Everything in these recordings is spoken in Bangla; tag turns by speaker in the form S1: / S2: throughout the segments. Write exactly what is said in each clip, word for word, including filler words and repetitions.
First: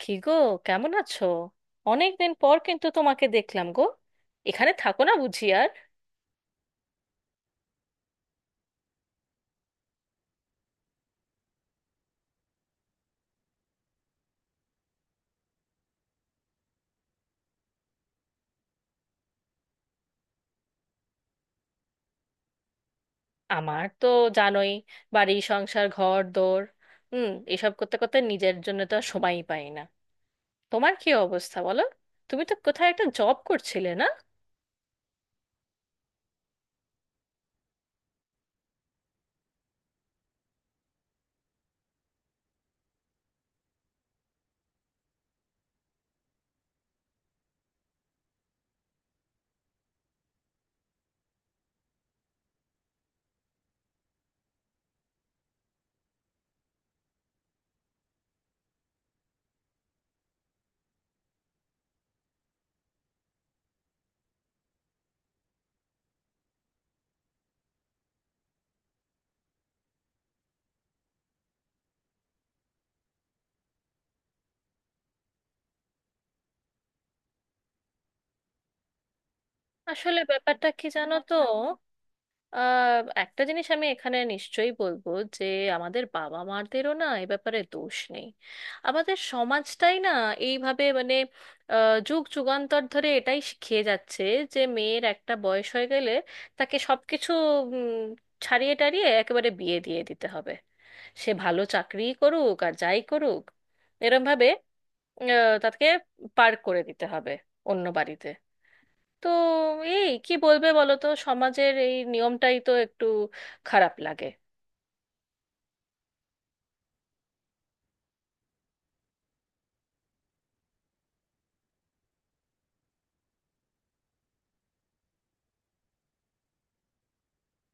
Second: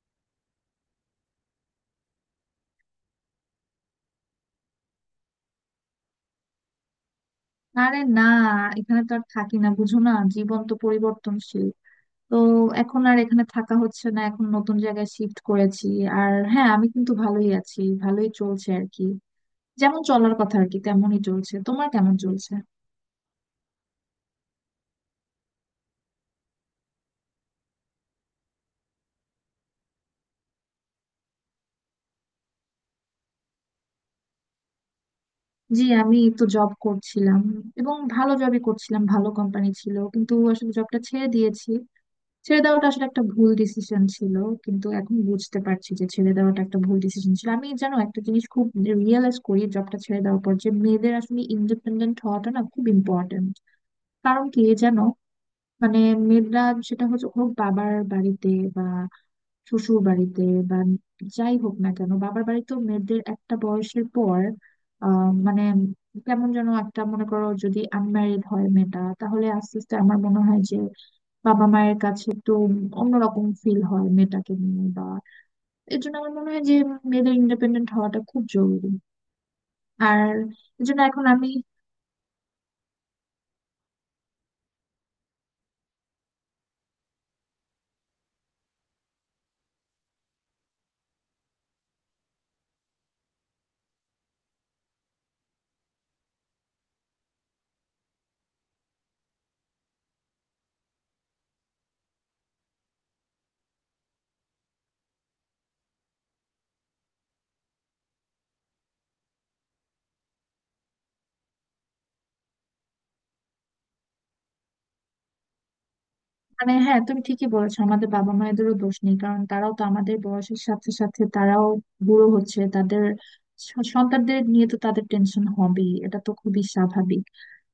S1: কি গো? কেমন আছো? অনেকদিন পর কিন্তু তোমাকে দেখলাম গো। এখানে থাকো না বুঝি আর?
S2: আরে না। এখানে তো আর থাকি না, বুঝো না, জীবন তো পরিবর্তনশীল। তো এখন আর এখানে থাকা হচ্ছে না, এখন নতুন জায়গায় শিফট করেছি। আর হ্যাঁ, আমি কিন্তু ভালোই আছি, ভালোই চলছে আর কি। যেমন চলার কথা আর কি তেমনই চলছে। তোমার কেমন চলছে?
S1: আমার তো জানোই, বাড়ি সংসার ঘর দোর, হুম, এসব করতে করতে নিজের জন্য তো আর সময়ই পাই না। তোমার কি অবস্থা বলো? তুমি তো কোথায় একটা জব করছিলে না?
S2: জি, আমি তো জব করছিলাম এবং ভালো জবই করছিলাম, ভালো কোম্পানি ছিল, কিন্তু আসলে জবটা ছেড়ে দিয়েছি। ছেড়ে দেওয়াটা আসলে একটা ভুল ডিসিশন ছিল, কিন্তু এখন বুঝতে পারছি যে ছেড়ে দেওয়াটা একটা ভুল ডিসিশন ছিল। আমি জানো একটা জিনিস খুব রিয়েলাইজ করি জবটা ছেড়ে দেওয়ার পর, যে মেয়েদের আসলে ইন্ডিপেন্ডেন্ট হওয়াটা না খুব ইম্পর্টেন্ট। কারণ কি জানো, মানে মেয়েরা, সেটা হচ্ছে, হোক বাবার বাড়িতে বা শ্বশুর বাড়িতে বা যাই হোক না কেন, বাবার বাড়িতেও মেয়েদের একটা বয়সের পর আহ মানে কেমন যেন একটা, মনে করো যদি আনম্যারিড হয় মেয়েটা, তাহলে আস্তে আস্তে আমার মনে হয় যে বাবা মায়ের কাছে একটু অন্যরকম ফিল হয় মেয়েটাকে নিয়ে। বা এর জন্য আমার মনে হয় যে মেয়েদের ইন্ডিপেন্ডেন্ট হওয়াটা খুব জরুরি।
S1: আসলে
S2: আর
S1: ব্যাপারটা
S2: এর
S1: কি
S2: জন্য
S1: জানো
S2: এখন
S1: তো,
S2: আমি...
S1: আহ একটা জিনিস আমি এখানে নিশ্চয়ই বলবো, যে আমাদের বাবা মাদেরও না এ ব্যাপারে দোষ নেই। আমাদের সমাজটাই না এইভাবে মানে আহ, যুগ যুগান্তর ধরে এটাই শিখিয়ে যাচ্ছে যে মেয়ের একটা বয়স হয়ে গেলে তাকে সবকিছু উম, ছাড়িয়ে টাড়িয়ে একেবারে বিয়ে দিয়ে দিতে হবে। সে ভালো চাকরিই করুক আর যাই করুক, এরম ভাবে আহ, তাকে পার করে দিতে হবে অন্য বাড়িতে। তো এই কি বলবে বলো তো, সমাজের এই নিয়মটাই তো একটু খারাপ লাগে।
S2: মানে হ্যাঁ, তুমি ঠিকই বলেছো, আমাদের বাবা মায়েদেরও দোষ নেই। কারণ তারাও তো আমাদের বয়সের সাথে সাথে তারাও বুড়ো হচ্ছে, তাদের স- সন্তানদের নিয়ে তো তাদের টেনশন হবেই, এটা তো খুবই স্বাভাবিক।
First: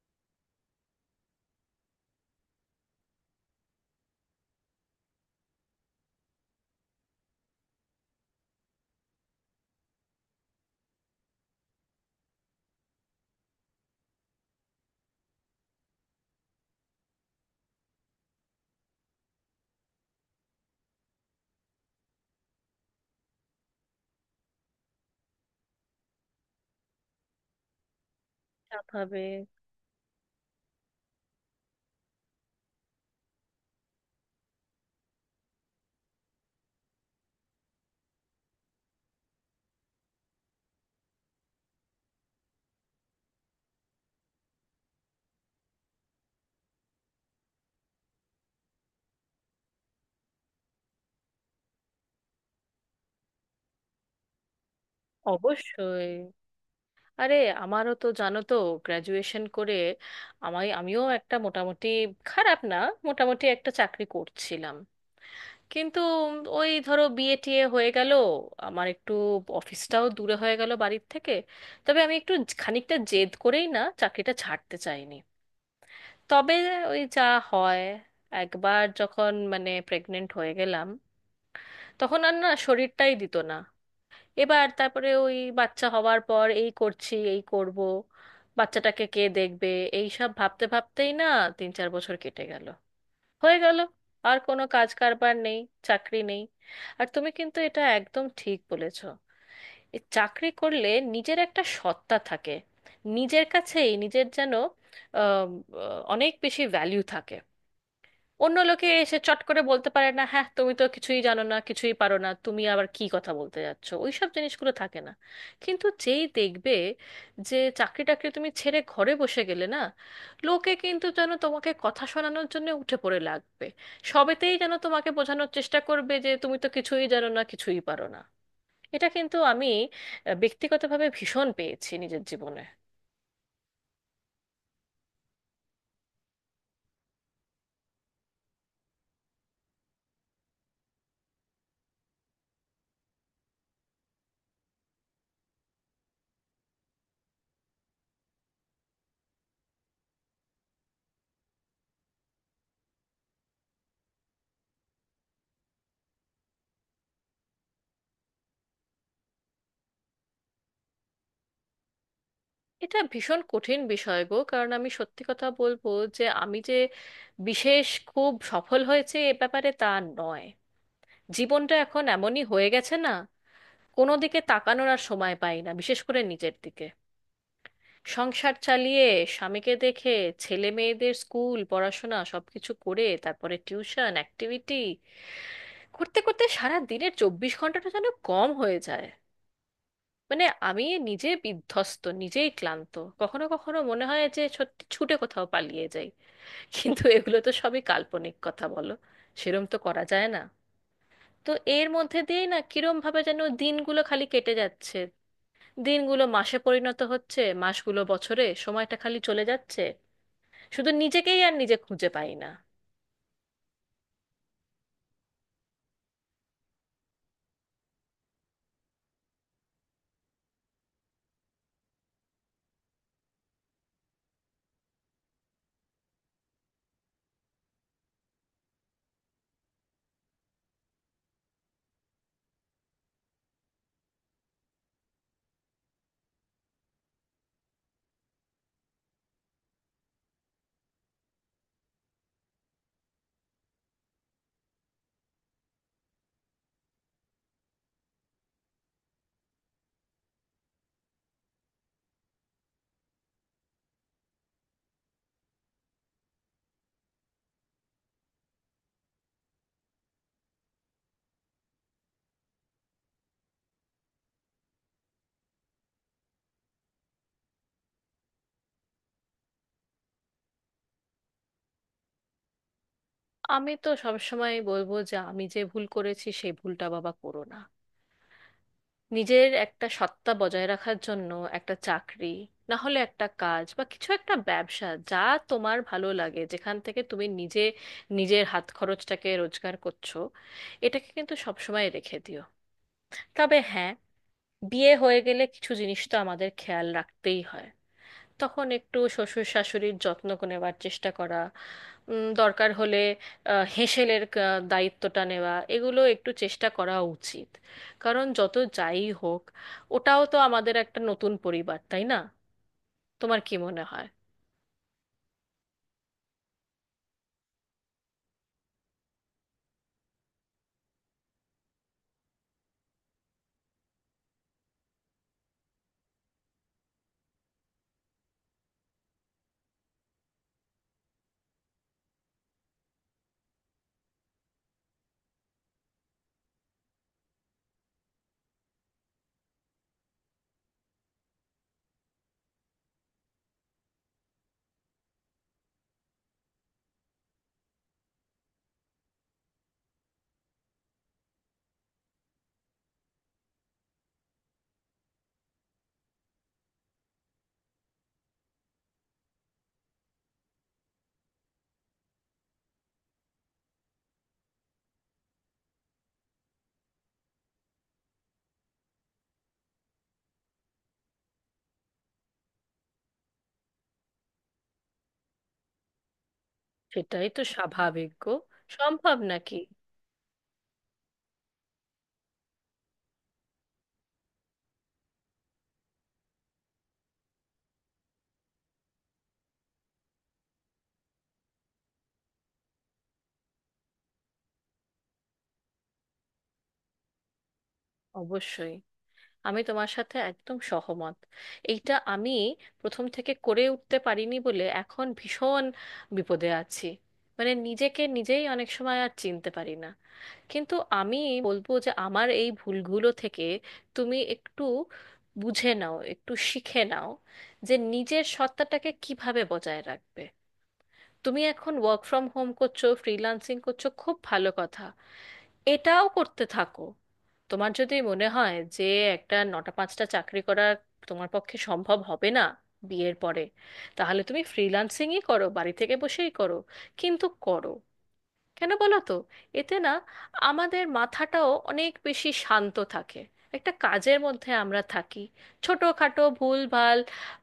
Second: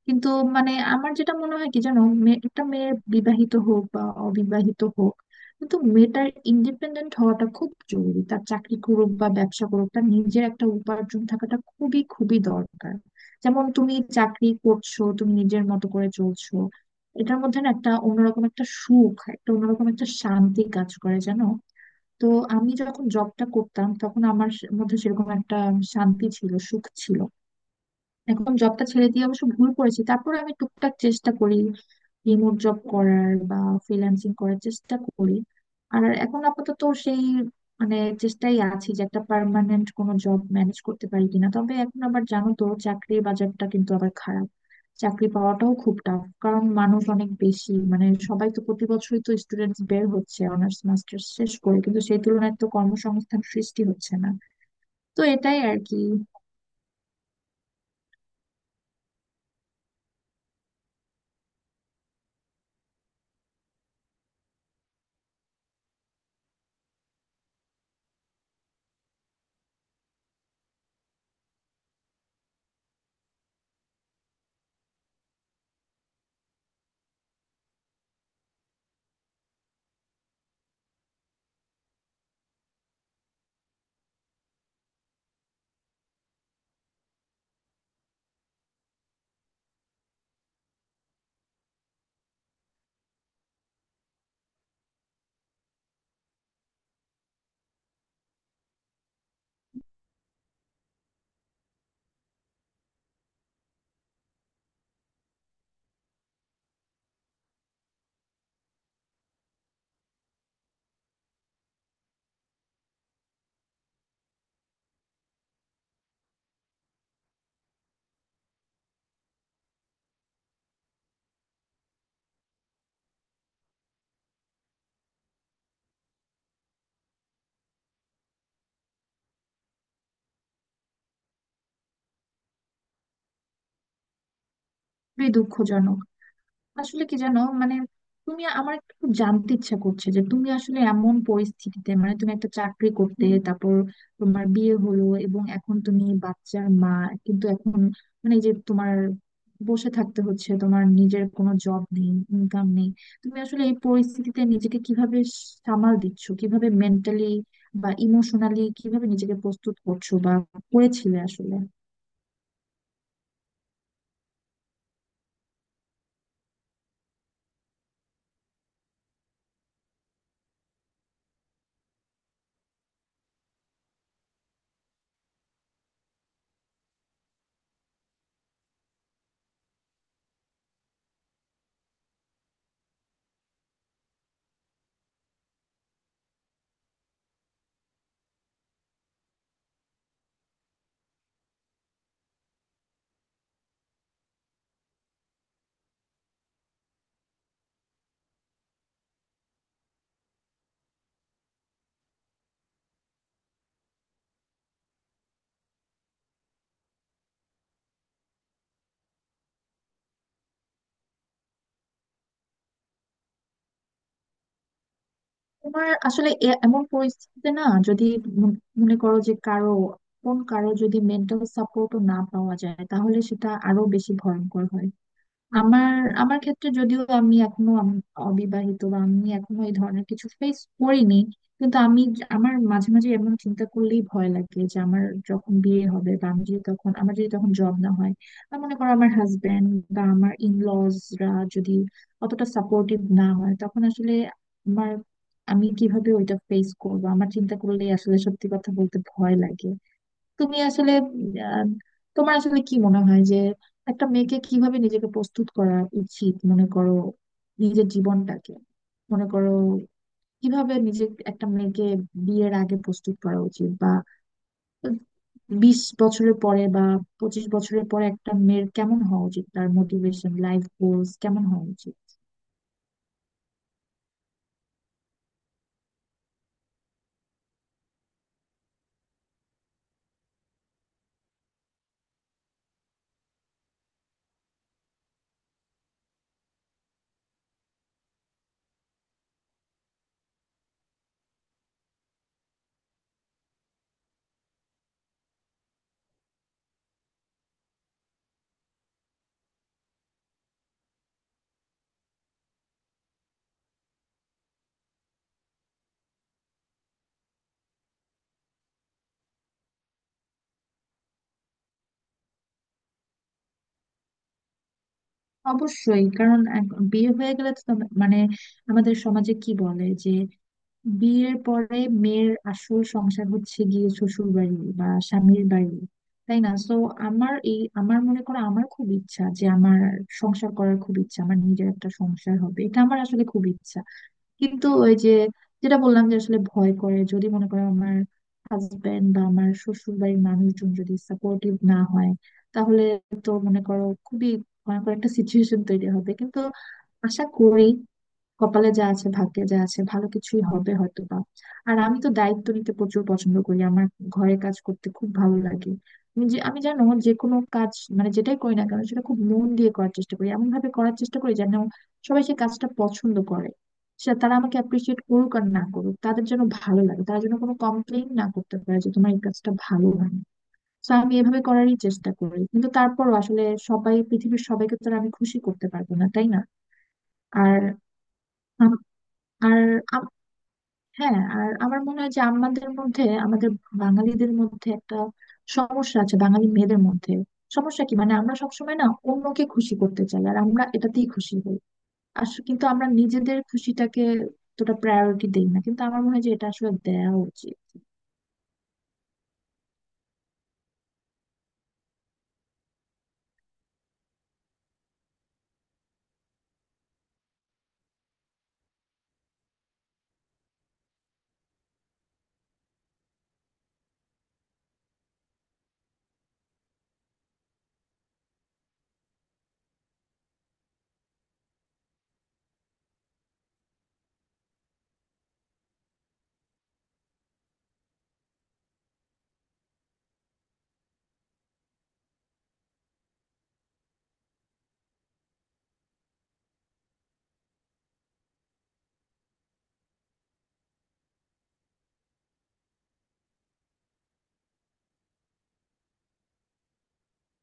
S2: কিন্তু মানে আমার যেটা মনে হয় কি জানো, মেয়ে- একটা মেয়ে বিবাহিত হোক বা অবিবাহিত হোক, কিন্তু মেয়েটার ইন্ডিপেন্ডেন্ট হওয়াটা খুব জরুরি। তার চাকরি করুক বা ব্যবসা করুক, তার নিজের একটা উপার্জন থাকাটা খুবই খুবই দরকার। যেমন তুমি চাকরি করছো, তুমি নিজের মতো করে চলছো, এটার মধ্যে না একটা অন্যরকম একটা সুখ, একটা অন্যরকম একটা শান্তি কাজ করে জানো। তো আমি যখন জবটা করতাম তখন আমার মধ্যে সেরকম একটা শান্তি ছিল, সুখ ছিল। এখন জবটা ছেড়ে
S1: ভাবে,
S2: দিয়ে অবশ্য ভুল করেছি। তারপর আমি টুকটাক চেষ্টা করি রিমোট জব করার বা ফ্রিল্যান্সিং করার চেষ্টা করি। আর এখন আপাতত সেই মানে চেষ্টাই আছি যে একটা পার্মানেন্ট কোনো জব ম্যানেজ করতে পারি কিনা। তবে এখন আবার জানো তো চাকরির বাজারটা কিন্তু আবার খারাপ, চাকরি পাওয়াটাও খুব টাফ। কারণ মানুষ অনেক বেশি, মানে সবাই তো প্রতি বছরই তো স্টুডেন্টস বের হচ্ছে অনার্স মাস্টার্স শেষ করে, কিন্তু সেই তুলনায় তো কর্মসংস্থান সৃষ্টি হচ্ছে না। তো এটাই আর কি।
S1: অবশ্যই। আরে আমারও তো জানো তো গ্র্যাজুয়েশন করে আমায় আমিও একটা মোটামুটি, খারাপ না, মোটামুটি একটা চাকরি করছিলাম। কিন্তু ওই ধরো বিয়ে টিয়ে হয়ে গেল, আমার একটু অফিসটাও দূরে হয়ে গেল বাড়ির থেকে। তবে আমি একটু খানিকটা জেদ করেই না চাকরিটা ছাড়তে চাইনি। তবে ওই যা হয়, একবার যখন মানে প্রেগনেন্ট হয়ে গেলাম তখন আর না শরীরটাই দিত না। এবার তারপরে ওই বাচ্চা হওয়ার পর এই করছি এই করব, বাচ্চাটাকে কে দেখবে, এই সব ভাবতে ভাবতেই না তিন চার বছর কেটে গেল। হয়ে গেল, আর কোনো কাজ কারবার নেই, চাকরি নেই। আর তুমি কিন্তু এটা একদম ঠিক বলেছ। এই চাকরি করলে নিজের একটা সত্তা থাকে, নিজের কাছেই নিজের যেন আহ, আহ, অনেক বেশি ভ্যালু থাকে। অন্য লোকে এসে চট করে বলতে পারে না, হ্যাঁ তুমি তো কিছুই জানো না কিছুই পারো না তুমি আবার কি কথা বলতে যাচ্ছ, ওইসব জিনিসগুলো থাকে না। কিন্তু যেই দেখবে যে চাকরি টাকরি তুমি ছেড়ে ঘরে বসে গেলে না, লোকে কিন্তু যেন তোমাকে কথা শোনানোর জন্য উঠে পড়ে লাগবে। সবেতেই যেন তোমাকে বোঝানোর চেষ্টা করবে যে তুমি তো কিছুই জানো না কিছুই পারো না। এটা কিন্তু আমি আহ, ব্যক্তিগতভাবে ভীষণ পেয়েছি নিজের জীবনে।
S2: খুবই দুঃখজনক। আসলে কি জানো মানে, তুমি, আমার একটু জানতে ইচ্ছা করছে যে তুমি আসলে এমন পরিস্থিতিতে, মানে তুমি একটা চাকরি করতে, তারপর তোমার বিয়ে হলো এবং এখন তুমি বাচ্চার মা, কিন্তু এখন মানে এই যে তোমার বসে থাকতে হচ্ছে, তোমার নিজের কোনো জব নেই, ইনকাম নেই, তুমি আসলে এই পরিস্থিতিতে নিজেকে কিভাবে সামাল দিচ্ছ, কিভাবে মেন্টালি বা ইমোশনালি কিভাবে নিজেকে প্রস্তুত করছো বা করেছিলে আসলে?
S1: এটা ভীষণ কঠিন বিষয় গো, কারণ আমি সত্যি কথা বলবো যে আমি যে বিশেষ খুব সফল হয়েছে এ ব্যাপারে তা নয়। জীবনটা এখন এমনই হয়ে গেছে না, কোনো দিকে তাকানোর আর সময় পাই না, বিশেষ করে নিজের দিকে। সংসার চালিয়ে, স্বামীকে দেখে, ছেলে মেয়েদের স্কুল পড়াশোনা সবকিছু করে, তারপরে টিউশন অ্যাক্টিভিটি করতে করতে সারা দিনের চব্বিশ ঘন্টাটা যেন কম হয়ে যায়। মানে আমি নিজে বিধ্বস্ত, নিজেই ক্লান্ত। কখনো কখনো মনে হয় যে সত্যি ছুটে কোথাও পালিয়ে যাই, কিন্তু এগুলো তো সবই কাল্পনিক কথা, বলো? সেরম তো করা যায় না। তো এর মধ্যে দিয়েই না কিরম ভাবে যেন দিনগুলো খালি কেটে যাচ্ছে। দিনগুলো মাসে পরিণত হচ্ছে, মাসগুলো বছরে, সময়টা খালি চলে যাচ্ছে। শুধু নিজেকেই আর নিজে খুঁজে পাই না।
S2: তোমার আসলে এ- এমন পরিস্থিতিতে না, যদি মন- মনে করো যে কারো, কোন কারো যদি মেন্টাল সাপোর্টও না পাওয়া যায়, তাহলে সেটা আরো বেশি ভয়ঙ্কর হয়। আমার, আমার ক্ষেত্রে যদিও আমি এখনো আম- অবিবাহিত বা আমি এখনো এই ধরনের কিছু ফেস করিনি, কিন্তু আমি য- আমার মাঝে মাঝে এমন চিন্তা করলেই ভয় লাগে যে আমার যখন বিয়ে হবে, বা আমি যদি তখন, আমার যদি তখন জব না হয়, বা মনে করো আমার হাজবেন্ড বা আমার ইনলজরা যদি অতটা সাপোর্টিভ না হয়, তখন আসলে আমার, আমি কিভাবে ওইটা ফেস করবো, আমার চিন্তা করলেই আসলে সত্যি কথা বলতে ভয় লাগে। তুমি আসলে আহ, তোমার আসলে কি মনে হয় যে একটা মেয়েকে কিভাবে নিজেকে প্রস্তুত করা উচিত, মনে করো নিজের জীবনটাকে, মনে করো কিভাবে নিজে, একটা মেয়েকে বিয়ের আগে প্রস্তুত করা উচিত, বা বিশ বছরের পরে বা পঁচিশ বছরের পরে একটা মেয়ের কেমন হওয়া উচিত, তার মোটিভেশন, লাইফ গোলস কেমন হওয়া উচিত?
S1: আমি তো সবসময় বলবো যে আমি যে ভুল করেছি সেই ভুলটা বাবা করো না। নিজের একটা সত্তা বজায় রাখার জন্য একটা চাকরি, না হলে একটা কাজ, বা কিছু একটা ব্যবসা যা তোমার ভালো লাগে, যেখান থেকে তুমি নিজে নিজের হাত খরচটাকে রোজগার করছো, এটাকে কিন্তু সবসময় রেখে দিও। তবে হ্যাঁ, বিয়ে হয়ে গেলে কিছু জিনিস তো আমাদের খেয়াল রাখতেই হয়। তখন একটু শ্বশুর শাশুড়ির যত্ন নেওয়ার চেষ্টা করা, উম, দরকার হলে আহ, হেঁসেলের কা- দায়িত্বটা নেওয়া, এগুলো একটু চেষ্টা করা উচিত। কারণ যত যাই হোক, ওটাও তো আমাদের একটা নতুন পরিবার, তাই না? তোমার কি মনে হয়?
S2: অবশ্যই। কারণ এক- বিয়ে হয়ে গেলে তো তোমার- মানে আমাদের সমাজে কি বলে যে বিয়ের পরে মেয়ের আসল সংসার হচ্ছে গিয়ে শ্বশুর বাড়ি বা স্বামীর বাড়ি, তাই না তো? আমার এই, আমার মনে করো, আমার খুব ইচ্ছা যে আমার সংসার করার খুব ইচ্ছা, আমার নিজের একটা সংসার হবে, এটা আমার আসলে খুব ইচ্ছা। কিন্তু ওই যে যেটা বললাম যে আসলে ভয় করে, যদি মনে করো আমার হাজবেন্ড বা আমার শ্বশুর বাড়ির মানুষজন যদি সাপোর্টিভ না হয়, তাহলে তো মনে করো খুবই ভয়ঙ্কর একটা সিচুয়েশন তৈরি হবে। কিন্তু আশা করি, কপালে যা আছে, ভাগ্যে যা আছে, ভালো কিছুই হবে হয়তো বা। আর আমি তো দায়িত্ব নিতে প্রচুর পছন্দ করি, আমার ঘরে কাজ করতে খুব ভালো লাগে। আমি যে, আমি জানো, যে কোনো কাজ মানে যেটাই করি না কেন সেটা খুব মন দিয়ে করার চেষ্টা করি, এমন ভাবে করার চেষ্টা করি যেন সবাই সেই কাজটা পছন্দ করে, সেটা তারা আমাকে অ্যাপ্রিসিয়েট করুক আর না করুক, তাদের যেন ভালো লাগে, তারা যেন কোনো কমপ্লেন না করতে পারে যে তোমার এই কাজটা ভালো হয়নি। তো আমি এভাবে করারই চেষ্টা করি, কিন্তু তারপরও আসলে সবাই, পৃথিবীর সবাইকে তো আর আমি খুশি করতে পারবো না, তাই না?
S1: সেটাই তো
S2: আর
S1: স্বাভাবিক গো।
S2: আম-
S1: সম্ভব নাকি?
S2: আর হ্যাঁ, আর আমার মনে হয় যে আমাদের মধ্যে, আমাদের বাঙালিদের মধ্যে একটা সমস্যা আছে, বাঙালি মেয়েদের মধ্যে। সমস্যা কি, মানে আমরা সবসময় না অন্যকে খুশি করতে চাই, আর আমরা এটাতেই খুশি হই। আসলে কিন্তু আমরা নিজেদের খুশিটাকে তোটা প্রায়োরিটি দেই না, কিন্তু আমার মনে হয় যে এটা আসলে দেওয়া উচিত।
S1: অবশ্যই, আমি তোমার সাথে একদম সহমত। এইটা আমি প্রথম থেকে করে উঠতে পারিনি বলে এখন ভীষণ বিপদে আছি। মানে নিজেকে নিজেই অনেক সময় আর চিনতে পারি না। কিন্তু আমি বলবো যে আমার এই ভুলগুলো থেকে তুমি একটু বুঝে নাও, একটু শিখে নাও যে নিজের সত্তাটাকে কিভাবে বজায় রাখবে। তুমি এখন ওয়ার্ক ফ্রম হোম করছো, ফ্রিল্যান্সিং করছো, খুব ভালো কথা, এটাও করতে থাকো। তোমার যদি মনে হয় যে একটা নটা পাঁচটা চাকরি করা তোমার পক্ষে সম্ভব হবে না বিয়ের পরে, তাহলে তুমি ফ্রিল্যান্সিংই করো, বাড়ি থেকে বসেই করো, কিন্তু করো। কেন বলো তো? এতে না আমাদের মাথাটাও অনেক বেশি শান্ত থাকে, একটা কাজের মধ্যে আমরা থাকি। ছোটোখাটো ভুল ভাল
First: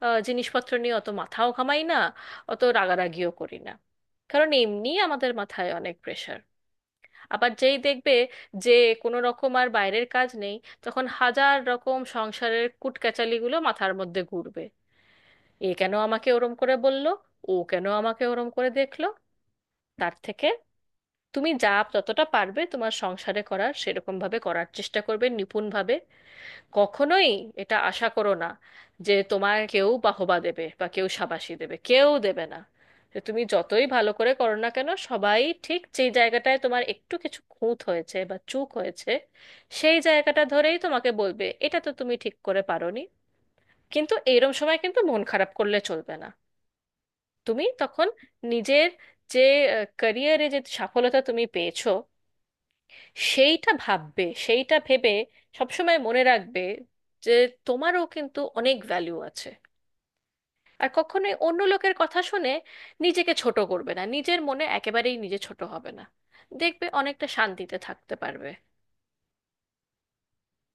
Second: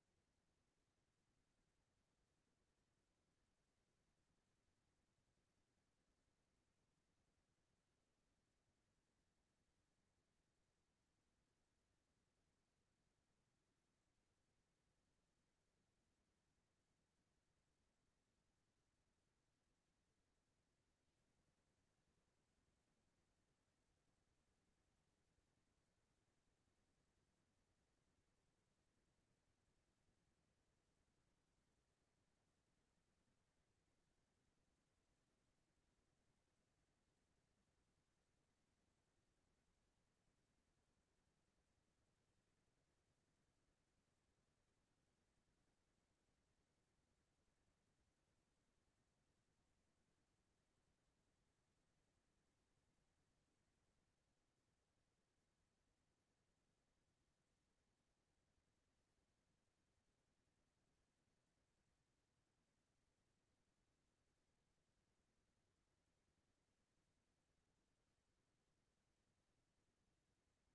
S1: আহ, জিনিসপত্র নিয়ে অত মাথাও ঘামাই না, অত রাগারাগিও করি না। কারণ এমনি আমাদের মাথায় অনেক প্রেশার। আবার যেই দেখবে যে কোনো রকম আর বাইরের কাজ নেই, তখন হাজার রকম সংসারের কুটকেচালিগুলো মাথার মধ্যে ঘুরবে। এ কেন আমাকে ওরম করে বলল, ও কেন আমাকে ওরম করে দেখলো। তার থেকে তুমি যা, যতটা পারবে তোমার সংসারে করার, সেরকম ভাবে করার চেষ্টা করবে, নিপুণভাবে। কখনোই এটা আশা করো না যে তোমার কেউ বাহবা দেবে বা কেউ শাবাশি দেবে, কেউ দেবে না। যে তুমি যতই ভালো করে করো না কেন, সবাই ঠিক যেই জায়গাটায় তোমার একটু কিছু খুঁত হয়েছে বা চুক হয়েছে, সেই জায়গাটা ধরেই তোমাকে বলবে এটা তো তুমি ঠিক করে পারোনি। কিন্তু এইরম সময় কিন্তু মন খারাপ করলে চলবে না। তুমি তখন নিজের যে ক্যারিয়ারে যে সফলতা তুমি পেয়েছো সেইটা ভাববে। সেইটা ভেবে সবসময় মনে রাখবে যে তোমারও কিন্তু অনেক ভ্যালু আছে। আর কখনোই অন্য লোকের কথা শুনে নিজেকে ছোট করবে না, নিজের মনে একেবারেই নিজে ছোট হবে না। দেখবে অনেকটা শান্তিতে থাকতে পারবে।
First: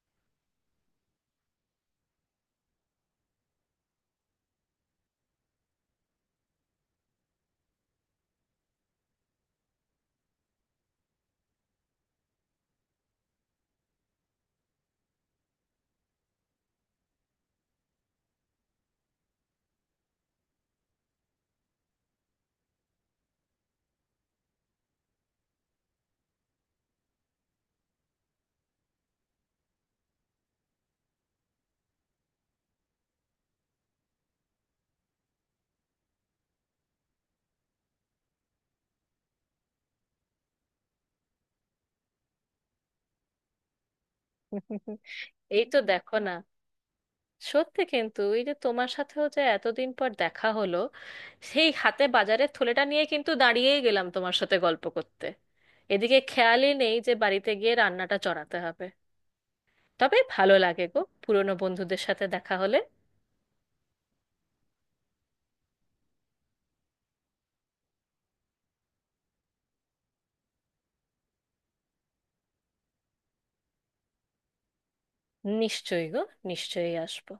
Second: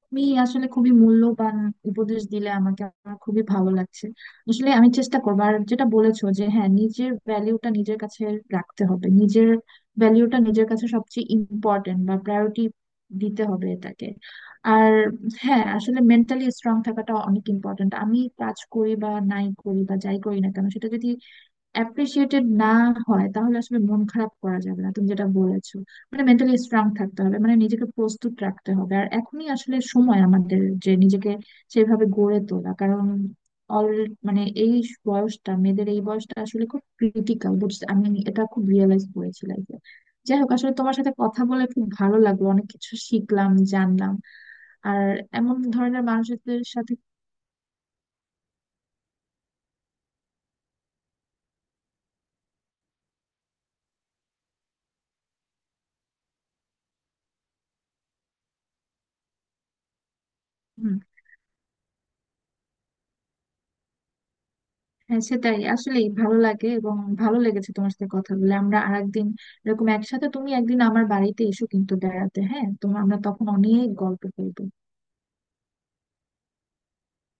S2: তুমি আসলে খুবই মূল্যবান উপদেশ দিলে আমাকে, আমার খুবই ভালো লাগছে। আসলে আমি চেষ্টা করবো। আর যেটা বলেছো যে হ্যাঁ, নিজের ভ্যালিউটা নিজের কাছে রাখতে হবে, নিজের ভ্যালিউটা নিজের কাছে সবচেয়ে ইম্পর্টেন্ট, বা প্রায়োরিটি দিতে হবে এটাকে। আর হ্যাঁ, আসলে মেন্টালি স্ট্রং থাকাটা অনেক ইম্পর্টেন্ট। আমি কাজ করি বা নাই করি বা যাই করি না কেন, সেটা যদি অ্যাপ্রিসিয়েটেড না হয়, তাহলে আসলে মন খারাপ করা যাবে না, তুমি যেটা বলেছো মানে মেন্টালি স্ট্রং থাকতে হবে, মানে নিজেকে প্রস্তুত রাখতে হবে। আর এখনই আসলে সময় আমাদের যে নিজেকে সেভাবে গড়ে তোলা। কারণ অল মানে এই বয়সটা, মেয়েদের এই বয়সটা আসলে খুব ক্রিটিক্যাল, বুঝতে, আমি এটা খুব রিয়েলাইজ করেছি লাইফে। যাই হোক, আসলে তোমার সাথে কথা বলে খুব ভালো লাগলো, অনেক কিছু শিখলাম, জানলাম। আর এমন
S1: এই তো
S2: ধরনের
S1: দেখো না,
S2: মানুষদের সাথে...
S1: সত্যি কিন্তু এই যে তোমার সাথেও যে এতদিন পর দেখা হলো, সেই হাতে বাজারের থলেটা নিয়ে কিন্তু দাঁড়িয়েই গেলাম তোমার সাথে গল্প করতে। এদিকে খেয়ালই নেই যে বাড়িতে গিয়ে রান্নাটা চড়াতে হবে। তবে ভালো লাগে
S2: হুম,
S1: গো পুরনো বন্ধুদের সাথে দেখা হলে।
S2: হ্যাঁ, সেটাই আসলে ভালো লাগে। এবং ভালো লেগেছে তোমার সাথে কথা বলে। আমরা আরেকদিন এরকম একসাথে, তুমি একদিন আমার বাড়িতে এসো কিন্তু বেড়াতে, হ্যাঁ তোমার, আমরা তখন অনেক গল্প করবো।
S1: নিশ্চয়ই গো, নিশ্চয়ই আসবো।